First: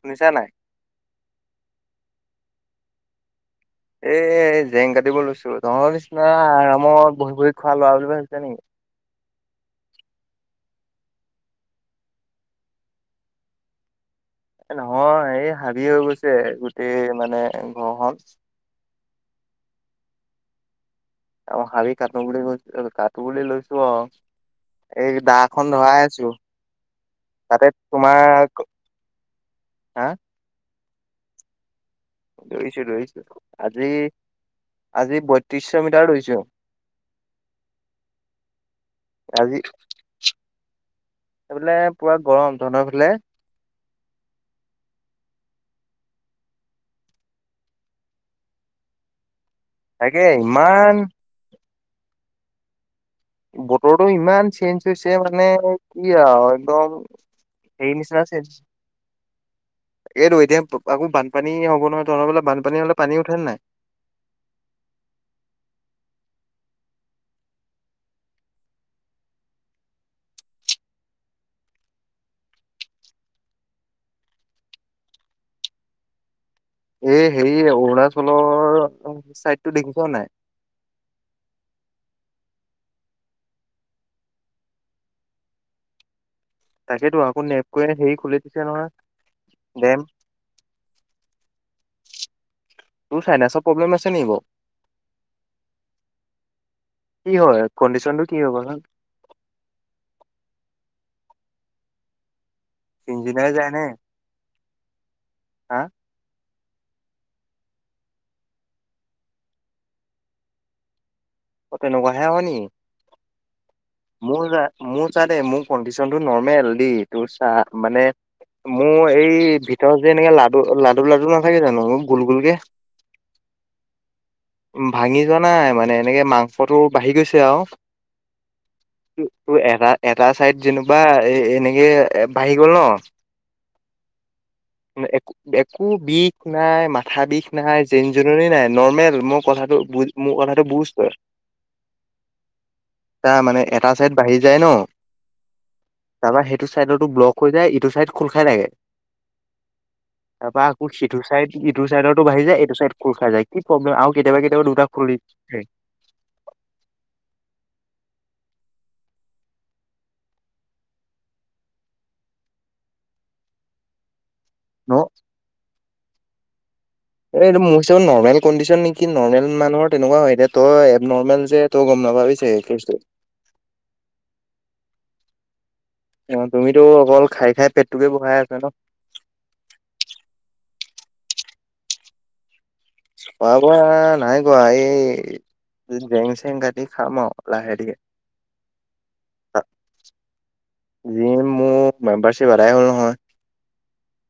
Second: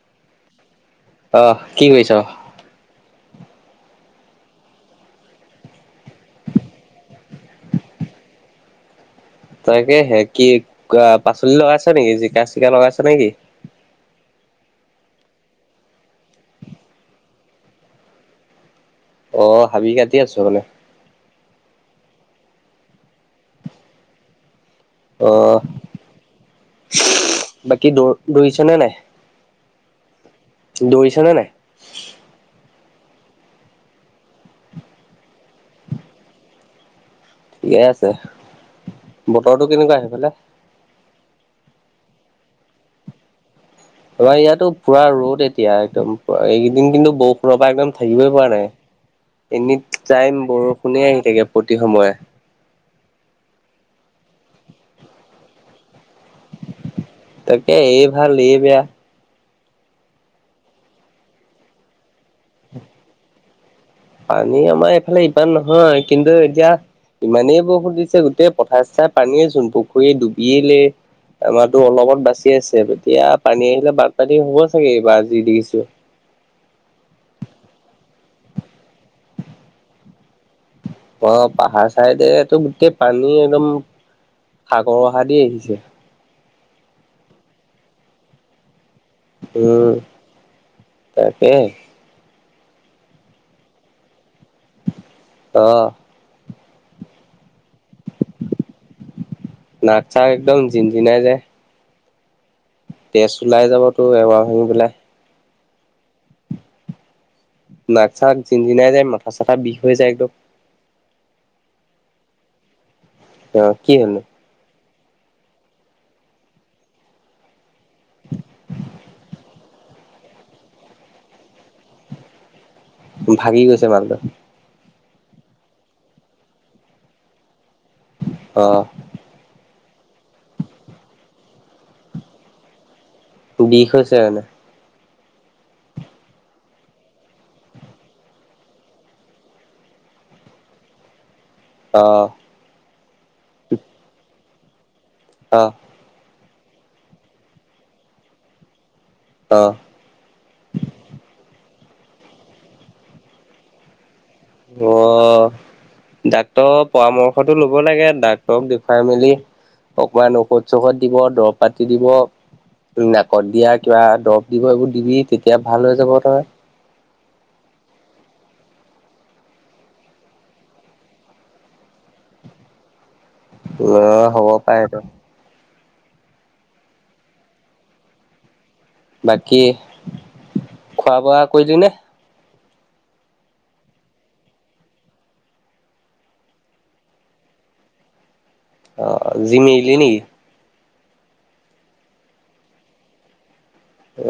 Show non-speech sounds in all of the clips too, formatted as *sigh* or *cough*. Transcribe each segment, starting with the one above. শুনিছা নাই অ, কি কৰিছ? এহ জেং কাটিব লৈছো তহতৰ নিচিনা আৰামত বহি বহি খোৱা লোৱা বুলি ভাবিছো নেকি তাকে হে কি পাচলি লগাইছ নেকি জিকা চিকা লগাইছে নেকি? *unintelligible* নহয় এই হাবি হৈ গৈছে গোটেই মানে ঘৰখন। অ', হাবি কাটি আছো মানে। অ', হাবি কাটো বুলি কৈছো কাটো বুলি লৈছো অ', এই অ দাখন ধৰাই আছোঁ তাতে বাকী দৌ তোমাৰ দৌৰিছ হা দৌৰিছনে নাই? দৌৰিছোঁ দৌৰিছোঁ আজি আজি বত্ৰিশ মিটাৰ দৌৰিছোঁ। ঠিকেই আছে আজি বতৰটো কেনেকুৱা সেইফালে? এইফালে পুৰা গৰম তহঁতৰ ফালে? আমাৰ ইয়াতো পুৰা ৰ'দ এতিয়া একদম এইকেইদিন কিন্তু বৰষুণৰ পৰা একদম থাকিবই পৰা নাই। *unintelligible* এনি তাকে টাইম ইমান বৰষুণে আহি থাকে প্ৰতি সময়ে বতৰটো ইমান চেঞ্জ হৈছে মানে ইয়াৰ একদম তাকে হেৰি এই ভাল নিচিনিছিনা এই বেয়া এইটো এতিয়া আকৌ বানপানী হ'ব নহয়, তহতৰ ফালে বানপানী হলে পানী উঠে ন নাই? পানী আমাৰ এইফালে ইমান নহয় কিন্তু এতিয়া, ইমানেই বৰষুণ দিছে গোটেই পথাৰ চথাৰে পানীয়ে চোন পুখুৰীয়ে ডুবিয়েই আমাৰটো অলপত বাচি আছে এতিয়া পানী আহিলে বানপানী হ'ব চাগে এইবাৰ আজি দেখিছোঁ এ হে অৰুণাচলৰ চাইডটো দেখিছ নাই? অ' পাহাৰ চাইডেটো গোটেই পানী একদম সাগৰ অহা দি আহিছে তাকেতো আকৌ নেপকৈয়েত হেৰি খুলি দিছে নহয় উম, ডেম। তাকে তোৰ চাইনেৰচৰ প্ৰব্লেম আছে নি বাৰু? অহ, কি হয় এই নাগ চাগ একদম জিন জিনাই যায় তেজ ইঞ্জিনিয়াৰ ওলাই যায় নে? যাবতো এবাৰ শুঙি পেলাই হা নাক চাক জিন জিনাই যায় মাথা চাথা বিষ হৈ যায় একদম। অ', তেনেকুৱাহে হয় নি? অ', কি হ'লনো? মোৰ মোৰ চা দেই মোৰ কণ্ডিশনতটো নৰৰ্মেল দেই তোৰ চা। মানে মোৰ এই ত যে এনেকে লাডু -লাডু- লাডু নাথাকে জানো গোল -গোল কে ভাগি গৈছে মালটো। ভাঙি যোৱা নাই মানে এনেকে মাংসটো বাঢ়ি গৈছে আও অ তোৰ এটা এটা চাইদ যেনিবা এ এনেকে বাঢ়ি গ'ল ন। বিষ হৈছে মানে একো একো বিষ নাই, মাথা বিষ নাই জিন জননী নাই নৰ্মেল মোক কথাটো মোৰ কথাটো বুজ তই অ মানে এটা চাই বাঢ়ি জেন অ', তোমাৰ সেইটো চাইডতো ব্লক হৈ যায় এইটো চাইড খোল খাই থাকে। অ তাৰপা আকৌ সিটো চাইড টো চাইডতো বাঢ়ি যায় এইটো চাইড খোল খাই‌ যায় কি প্ৰব্লম অ ডাক্তৰ পৰামৰ্শটো ল'ব লাগে। ডাক্তৰক দেখুৱাই মেলি অকমান ঔষধ চৌষধ দিব দৰৱ পাতি দিব। নাকত দিয়া কিবা দৰব দিব ন এইবোৰ দিবি তেতিয়া ভাল হৈ যাব নহয়। এই এইটো মোৰ হিচাপে নৰ্মেল কন্দিচন নেকি নৰ্মেল মানুহৰ তেনেকুৱাই হয় তই এবনৰমেল যে তোক অ না ভাবিছে কেছটো। অ হ'ব পাৰে ইটো। অ তুমিতো অকল খাই খাই পেটোকে বহাই আছা ন? বাকী খোৱা বোৱা কৰিলি নে? খোৱা বোৱা নাই কৰা এই জেং চেং কাটি খাম আৰু লাহে ধীৰে। অ জিম এৰিলি নেকি? জিম মোৰ মেম্বাৰশ্বিপ এৰাই হ'ল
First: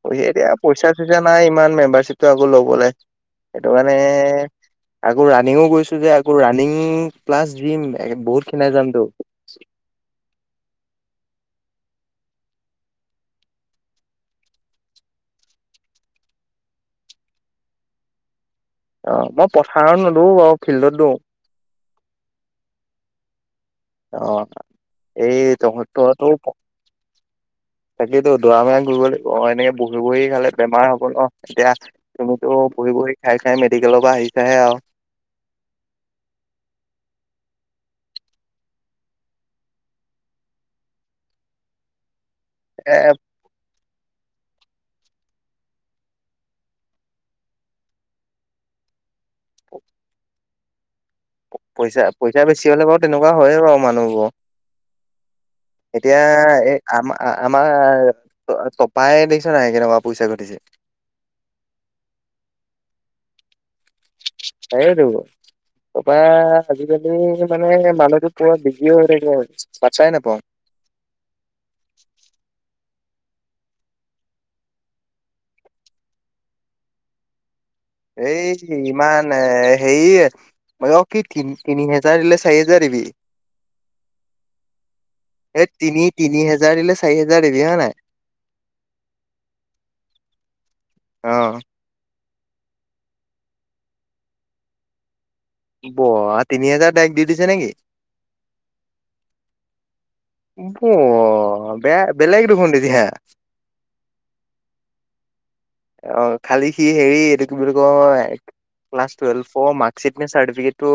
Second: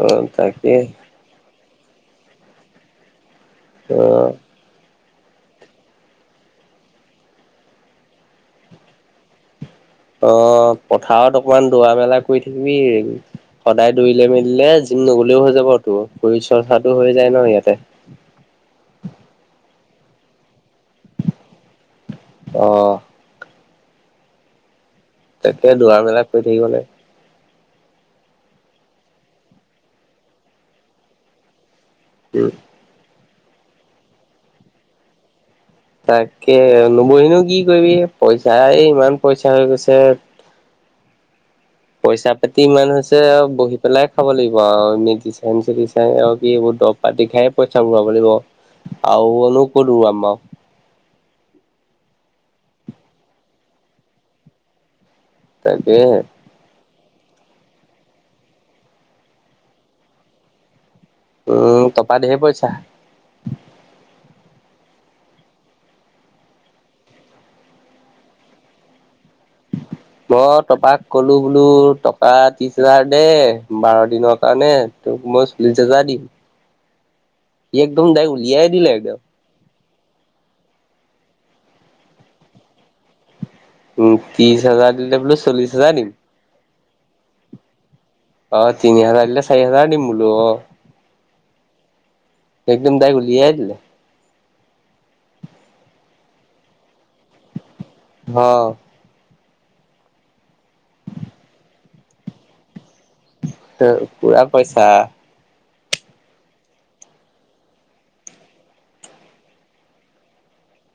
অ এতিয়া তাকে পইচা চইচা নাই ইমান। মেম্বাৰশ্বিপ আকৌ ল'বলৈ সেইটো মানে অ আকৌ ৰানিঙো গৈছো যে আকৌ ৰাণিং প্লাছ জিম বহুত খিনাই যামতো। অ পথাৰত অকমান দৌৰা মেলা কৰি থাকিবি। সদায় দৌৰিলে মেলিলে জিম নগলেও হৈ যাব তোৰ, শৰীৰ চৰ্চাটো হৈ যায় ন ইয়াতে। অ মই পথাৰত নদৌৰো মানে ফিল্ডত দৌৰো। অহ। অ', এই তাকে দৌৰা মেলা তহঁত-তহঁতেওঁ কৰি থাকিব লাগে *inaudible* তাকেতো দৰা ম ঘূৰিব অ এনেকে বহি বহি খালে বেমাৰ হব ন এতিয়া উম তুমিতো বহি বহি খাই খাই মেডিকেলৰ পৰা আহিছাহে আৰু তাকে নবহিনো কি কৰিবি পইচা এই ইমান পইচা হৈ গৈছে। পইচা পাতি ইমান এ হৈছে আৰু বহিত‌ পেলাই খাব লাগিব আৰু মেটি চাই ম চ চাই আৰু কি এইবোৰ দৰব পাতি খাই পইচা ভৰাব লাগিব। আৰু অলপ *unintelligible* আমাক। পইচা পইচা বেছি হ'লে বাৰু তেনেকুৱা হয়ে বাৰু মানুহবোৰ। তাকেহে এতিয়া এ আম আমাৰ তপাই দেখিছ নাই কেনেকুৱা পইচা ঘটিছে। উম তপা ধেইৰ পইচা। তাকেইতো কপা আজিকালি মানে মানুহটো পুৰা বিজিও হৈ থাকে। পাত্তাই নাপাওঁ মই তপাক কলো বোলো টকা ত্ৰিছ‌ হাজাৰ দেই বাৰ দিনৰ কাৰণে তোক মই চল্লিশ হেজাৰ দিম সি একদম ডাইৰেক্ট এই উলিয়াই দিলে একদম ইমান এই সেই মই কি কি তি তিনি হাজাৰ দিলে চাৰি হাজাৰ দিবি। উম ত্ৰিশ হাজাৰ দিলে বোলো এই চল্লিশ হাজাৰ তিনি দিম। তিনি হেজাৰ দিলে চাৰি হাজাৰ দিবি হয় নাই। অ তিনি হাজাৰ দিলে চাৰি হাজাৰ দিম বোলো অ। অহ। একদম দাই উলিয়াই দিলে। ওৱ তিনি হাজাৰ তাইগ দি দিছে নেকি। অ বৱা বেয়া বেলেগ দেখোন এতিয়া। পুৰা পইচা, অ খালি সি হেৰি এইটো কি বুলি কয় ক্লাছ টোয়েল্ভৰ মাৰ্কচিট নে চাৰ্টিফিকেটটো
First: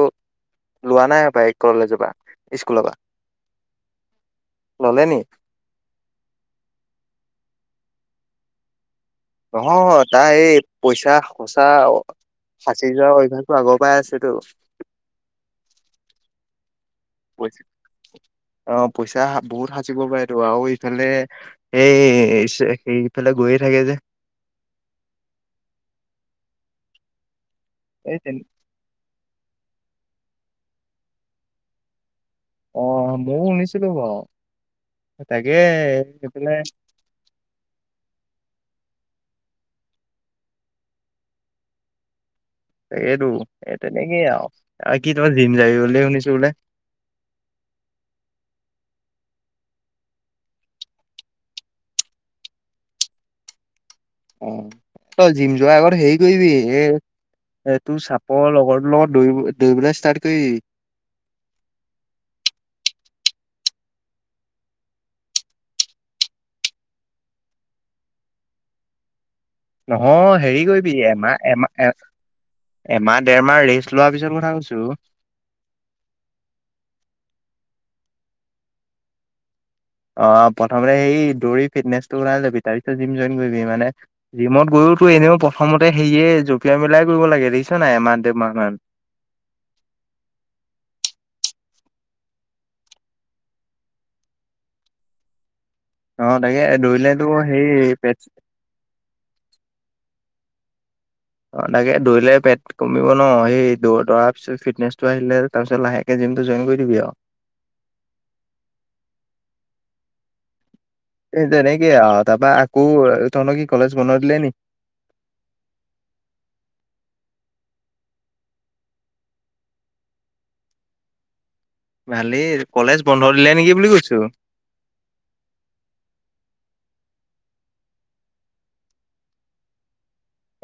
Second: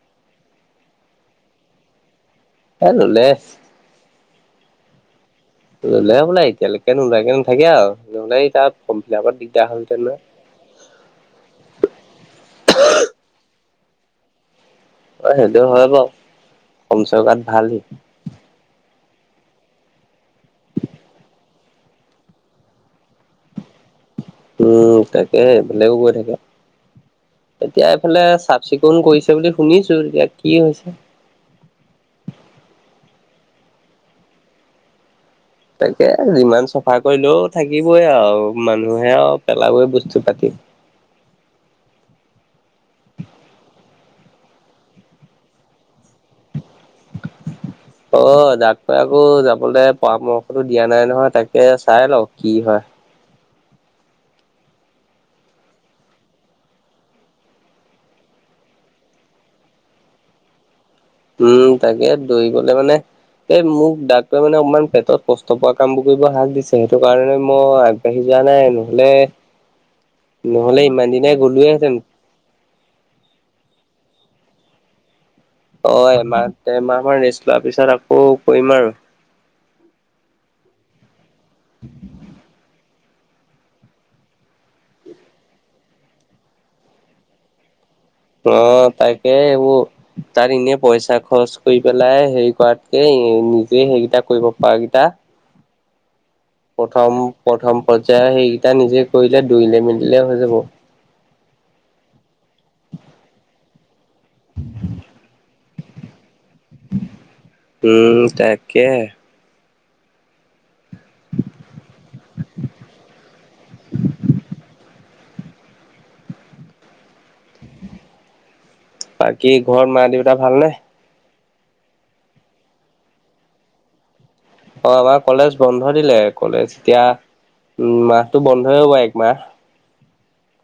লোৱা নাই কলেজৰ পৰা স্কুলৰ এই পৰা ল'লে। ল'লে নি? ল'লে হ'বলা, এতিয়ালৈকে নোলোৱাকে নাথাকে আৰু। নাহলে এই তাপ নহয় তাই এই পইচা সচা সাচি যোৱাৰ অভ্যাসটো আগৰ পাই আছেটো। অ, সেইটো হয় বু কমচৌকাত পইচা ভালহি অ পইচা বহুত সাচিব পাৰে তো আৰু ইফালে সেই সে ইফালে গৈয়ে থাকে যে। উম, তাকে বেলেগো কৈ থাকে। এতিয়া এই এইফালে তেন চাফ চিকুণ কৰিছে বুলি শুনিছো এতিয়া কি হৈছে। অ, ময়ও শুনিছিলো বাৰু। তাকে তাকে সেইফালে যিমান চফা কৰিলেও থাকিবই আৰু। মানুহে আৰু পেলাবৈ বস্তু পাতি। ত, সেইটো এই তেনেকেই আৰু কি তোমাৰ জিম যায় বুলি শুনিছো বোলে। অ, যাককৈ আকৌ যাবলে পৰামৰ্শটো দিয়া নাই নহয় তাকে চাই লওক কি হয়। হয়। অ, তই জিম যোৱা আগৰ হেৰি কৰিবি এ এই তোৰ চাপৰ লগৰটো লগত দৌৰিব দৌৰিবলৈ ষ্টাৰ্ট কৰি দিবি। উম, তাকে দৰি গলে মানে এ মোক ডাক্তৰে মানে অকমান পেটত কষ্ট পোৱা কামবোৰ কৰিব হাগ দিছে, সেইটো কাৰণে মই আগবাঢ়ি য ৱা নাই, নহ'লে নহয় হেৰি নহ'লে কৰিবি ইমান দিনে এমাহ এমাহ এ গ'লোৱেহেঁতেন। এমাহ দেৰমাহ ৰেষ্ট লোৱাৰ পিছত ম চওঁছো। অ, এমাহ দেৰমাহ মৰ ৰেষ্ট লোৱাৰ পিছত আকৌ কৰিম আৰু অ' প্ৰথমতে সেই দৌৰি ফিটনেচ টো বনাই ল'বি তাৰ জিম জইন কৰিবি, মানে জিমত গৈওতো এনেও প্ৰথমতে সেয়ে জঁপিয়াই মেলাই কৰিব লাগে দেখিছ নাই। এমা তই তাকে এইবোৰ তাত এনেই পইচা খৰচ কৰি পেলাই হেৰি কৰাতকে নিজে সেইকেইটা কৰিব পাৰকেইটা অ তাকে প্ৰথম- দৌৰিলেতো প্ৰথম সেই পেট পৰ্যয়ায়ৰ সেইকেইটা নিজে কৰিলে দুইলে মেলিলে হৈ যাব। অ' তাকে দৌৰিলে পেট কমিব ন, সেই দৌ দৌৰাৰ পিছত ফিটনেচটো আহিলে তাৰপিছত লাহেকে জিম উম, তাকে তেনেকে আৰু তাৰাপা আকৌ তনকি কলেজ বনাই দিলে নেক *inaudible* বাকী ঘৰ মা দেউতা ভালনে? ভালেই, কলেজ বন্ধ দিলে নেকি বুলি সুধিছো? অ, আমাৰ কলেজ বন্ধ দিলে কলেজ এতিয়া। উম, মাহটো বন্ধই হ'ব একমাহ।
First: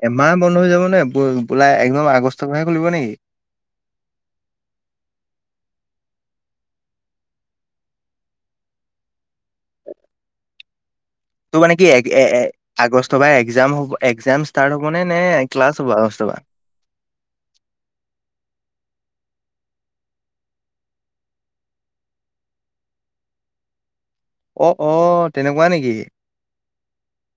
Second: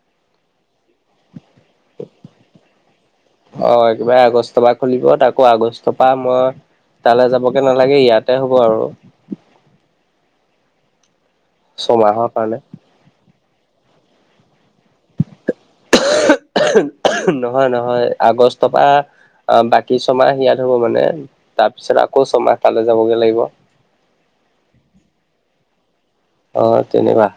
এমাহ বন্ধ হৈ যাব নে বোলাই একদম আগষ্টৰ মাহে খুলিব নেকি? অ, কিবাৰে আগষ্টৰ পৰা খুলিব তকৌ আগষ্টৰ পৰা মই। তালৈ যাবগে নালাগে ইয়াতে হ'ব আৰু। *inaudible* ত' মানে কি ছমাহৰ কাৰণে আগষ্ট বা একজাম হ একজাম ষ্টাৰ্ট হ'ব নে ক্লাছ হ'ব আগষ্টৰ পা? তবা আহ বাকী ছমাহ ইয়াত হ'ব মানে, তাৰপিছত আকৌ ছমাহ তালৈ যাবগে লাগিব। অ - অ তেনেকুৱা নেকি? অ, তেনেকুৱা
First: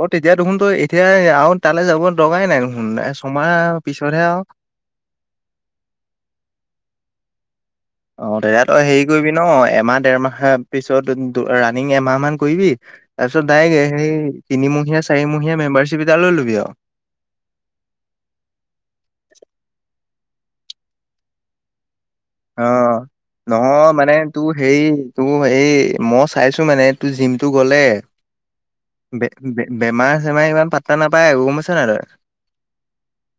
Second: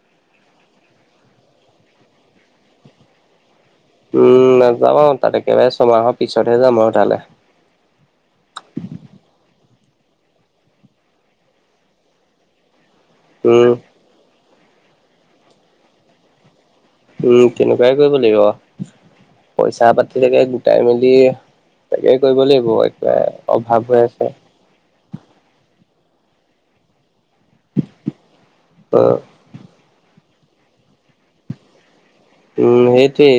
অ, তেতিয়া দেখোন তো এতিয়া আৰু তালৈ যাব দৰকাৰাই নাই দেখোন ছমাহ পিছতহে আৰু উম, নাযাবা আৰু তাত একেবাৰে ছমাহৰ পিছতহে যাম আৰু তালৈ। অ, দে তই হেৰি কৰিবি ন এমাহ দেৰমাহ পিছত ৰানিং এমাহ মান কৰিবি। তাৰপিছত উম ডাইৰেক সেই তিনিমহীয়া চাৰিমহীয়া মেম্বাৰশ্বিপ এটা লৈ লবি আৰু। উম, তেনেকুৱাই কৰিব লাগিব পইচা পাতি তাকে গোটাই মেলি তাকে কৰিব লাগিব অ' একেবাৰে অভাৱ নহয় হৈ মানে আছে তোৰ হেৰি তোৰ হেই মই চাইছো মানে তোৰ জিমতটো গলে অ বে-বে-বেমাৰ মাই ইমান পাত্তা নাপায় আকৌ গ'ম পাইছ নাই তই। উম সেইটোৱেই।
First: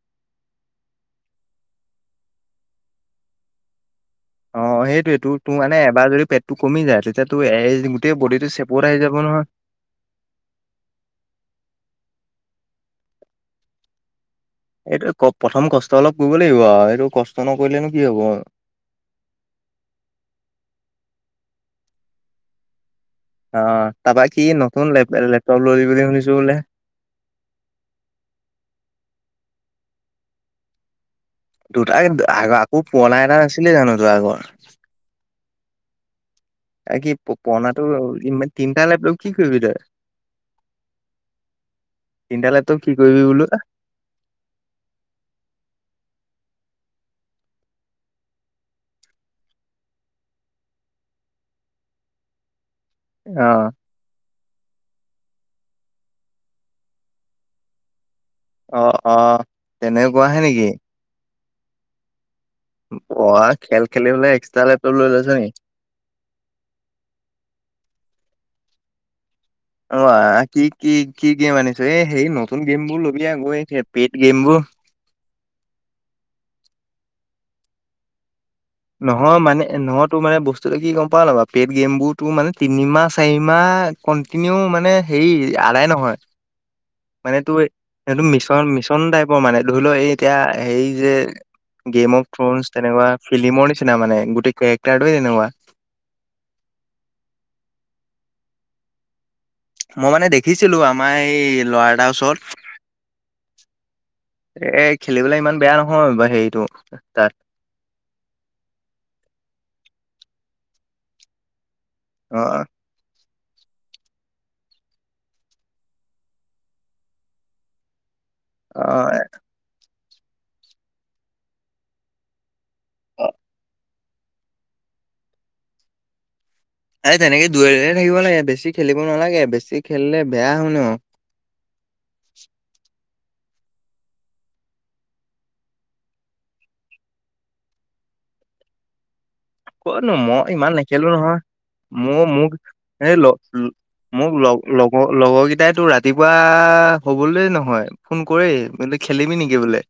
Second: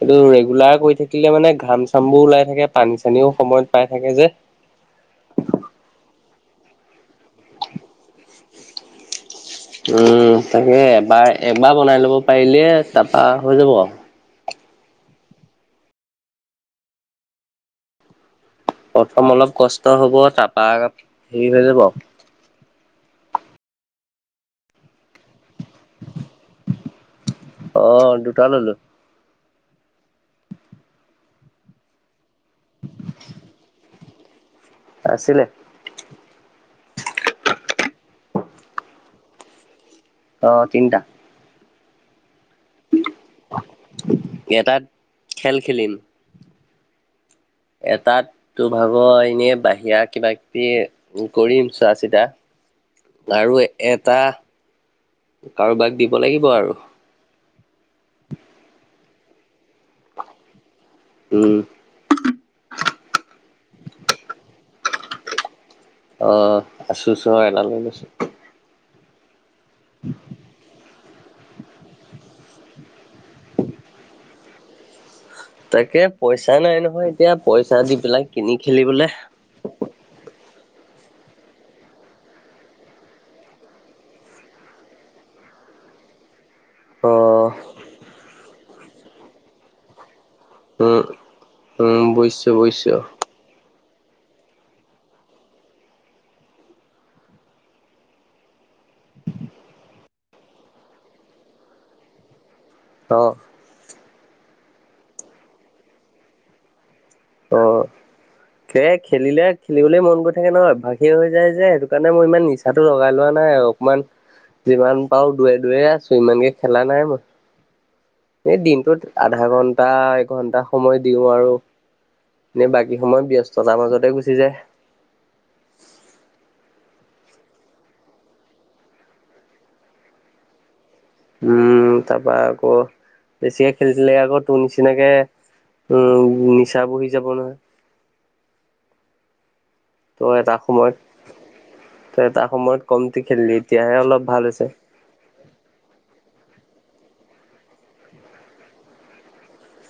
এইটো ৰেগুলাৰ কৰি থাকিলে মানে ঘাম চামবোৰ ওলাই থাকে, পানী চানীও সময়ত পাই। থাকে যে অ', সেইটোৱে তোৰ-তোৰ মানে এবাৰ যদি পেটটো কমি যায় *inaudible* *unintelligible* গোটেই বডিটো চেপৰ আহি যাব নহয়। উম তাকে এবাৰ এবাৰ বনাই লব পাৰিলে তাৰাপা হৈ যাব আৰু। এইটো ক প্ৰথম কষ্ট অলপ কৰিব লাগিব আৰু এইটো কষ্ট নকৰিলেনো কি হ'ব। প্ৰথম অলপ কষ্ট হ'ব তাৰপা, হেৰি হৈ যাব। অ' তাৰপা কি নতুন লপ-লেপটপ ললি বুলি শুনিছো বোলে। অ', দুটা ললো। দুটাই আগ-আকৌ পুৰণা এটা নাছিলে জানো যোৱা আগৰ? আছিলে। আৰ কি পুৰণাটো ইম তিনিটা লাগ লৈ কি কৰিবি তই? আহ তিনিটা। তিনিটা লেপটপ কি কৰিবি বোলো অ'। এটাত খেল খেলিম এটাত তোৰ ভাগৰ এনেই বাহিৰা কিবা কিবি কৰিম চোৱা চিতা। আৰু অ'। এটা কাৰোবাক দিব লাগিব আৰু। অ', অ', তেনেকুৱাহে নেকি। উম। *unintelligible* খেল খেলিবলৈ এক্সট্ৰা লেপতপ লৈ লৈছ' নি। আহ আছো চো এল লৈ লৈছো। অ' আ কি কি কি গেম আনিছ'? এ, হেই নতুন গেমবোৰ লবি আ গৈ, *unintelligible* পেইড গেমবোৰ। তাকেই পইচা নাই নহয় এতিয়া পইচা দি পেলাক। নহয় মানে নহয় তোৰ মানে বস্তুটো কি ক'ম বা পেড গেমবোৰতো মানে তিনিমাহ চাৰিমাহ কন্টিনিউ মানে হেৰি আদায় নহয়। অ মানে তোৰ সেইটো মিছন-মিছন টাইপৰ মানে, ধৰি লওঁ এই এতিয়া সেই উম যে, উম গেম অফ বুজিছো থ্ৰন বুজিছো তেনেকুৱা ফিলিমৰ নিচিনা। *unintelligible* মানে গোটেই কেৰেক্টাৰটো এনেকুৱা। মই মানে দেখিছিলোঁ আমাৰ এই ল'ৰা এটাৰ ওচৰত। অ এ এ খেলিবলৈ ইমান বেয়া নহয় বা হেৰিটো তাত। সে খেলিলে খেলিবলৈ মন গৈ থাকে নহয়, অভ্যাসে হৈ যায় যে সেইটো কাৰণে মই অ ইমান নিচাটো লগাই লোৱা *inaudible* নাই অকমান, যিমান পাৰো দূৰে দূৰে আছোঁ, ইমানকে খেলা নাই মই। এই অ দিনটোত আধা ঘন্টা, এঘন্টা সময় দিওঁ আৰু। এনে বাকী সময়ত ব্যস্ততাৰ মাজতে গুচি যায়। এই তেনেকে দূৰে দূৰে থাকিব লাগে, বেছি খেলিব নালাগে বেছি খেলিলে বেয়া হই ন'। উম, তাৰপা আকৌ বেছিকে খেলিছিলে আকৌ তোৰ নিচিনাকে উ নিচা বহি যাব নহয়। ক'তনো ত' মই এটা ইমান সময়ত নেখেলো নহয়। ত মই এটা মোক সময়ত এই কমটি খেলিলি এতিয়াহে অলপ মোক ভাল লগ হৈছে। লগৰ লগৰ কেইটাই তোৰ ৰাতিপুৱা হবলৈ নহয় ফোন কৰেই বোলে খেলিবি নেকি বোলে?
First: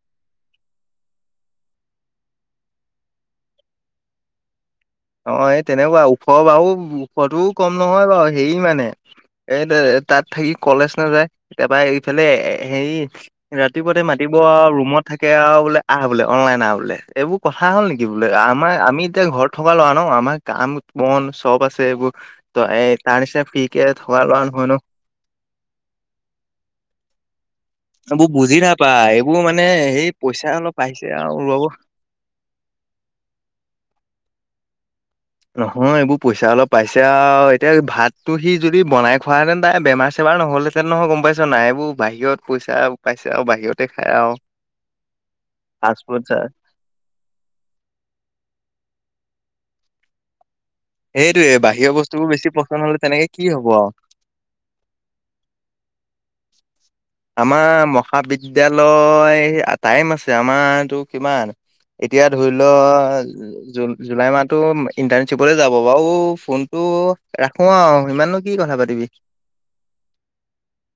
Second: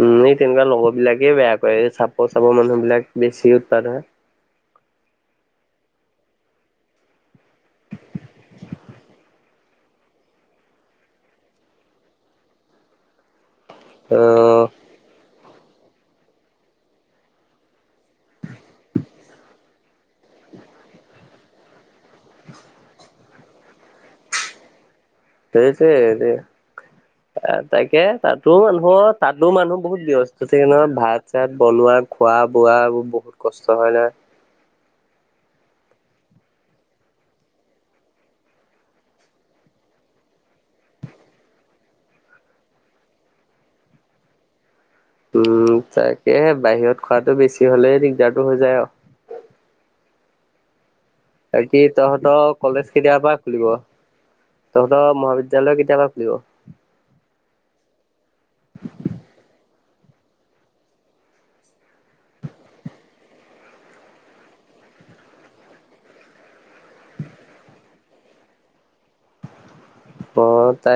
উম, এই তেনেকুৱা লগৰ বিলাকেই বেয়া কৰে এই চাপৰ চাপৰ মানুহবিলাক বেছি উৎপাদ হয়। অ', এই তেনেকুৱা ওখ বাৰু ওখটোও কম নহয় বাৰু হে মানে এই তাত থাকি কলেজ নাযায়, তাৰাপা এইফালে হেৰি ৰাতিপুৱাতে মাতিব অ' আৰু ৰুমত থাকে আৰু। বোলে আহ বোলে অ'নলাইন আহ বোলে, এইবোৰ কথা হ'ল নেকি বোলে আমাৰ আমি এতিয়া ঘৰত থকা লৰা ন আমাৰ কাম বন চব আছে এইবোৰ, ত এই তাৰ নিচি ফ্ৰী কে থকা লৰা নহয়। হয় ন? হেৰেই থই আহিলি অ', তাকে এইবোৰ তাতো বুজি নাপায় মানুহৰ এইবোৰ তাতো মানে মানুহ বহুত সেই পইচা ব্যস্ত থাকে অলপ নহয়। পাইছে ভাত আৰু চাত ৰব বনোৱা খোৱা *unintelligible* বোৱা বহুত কষ্ট নহয়। নহয় এইবোৰ পইচা অলপ পাইছে আৰু, এতিয়া ভাতটো সি যদি বনাই খোৱাহেতেন তাই বেমাৰ চেমাৰ ৰ নহ'লেহেঁতে নহয় গ'ম পাইছ নাই। এইবোৰ বাহিৰত পইচা পাইছে আৰু বাহিৰতে খাই আৰু উম ফাষ্ট ফুড তাকেহে বাহিৰত খোৱাটো বেছি হলেই দিগদাৰটো হৈ যায় আৰু। সেইটোৱে বাকি বাহিৰৰ বস্তুবোৰ বেছি তহঁতৰ পচন্দ কলেজ হলে কেতিয়াৰ তেনেকে পৰা কি খুলিব? হব আৰু তহঁতৰ মহাবিদ্যালয় কেতিয়াৰ পা খুলিব? আমাৰ মহাবিদ্যালয় টাইম আছে, আমাৰতো কিমান এতিয়া ধৰি লোৱা জুন, জুলাই মাহতো ইন্টাৰ্নিচিপতে যাব বাৰু। অউ ফোনটো উ ৰাখো আৰু ইমাননো কি কথা পাতিবি। অ তাই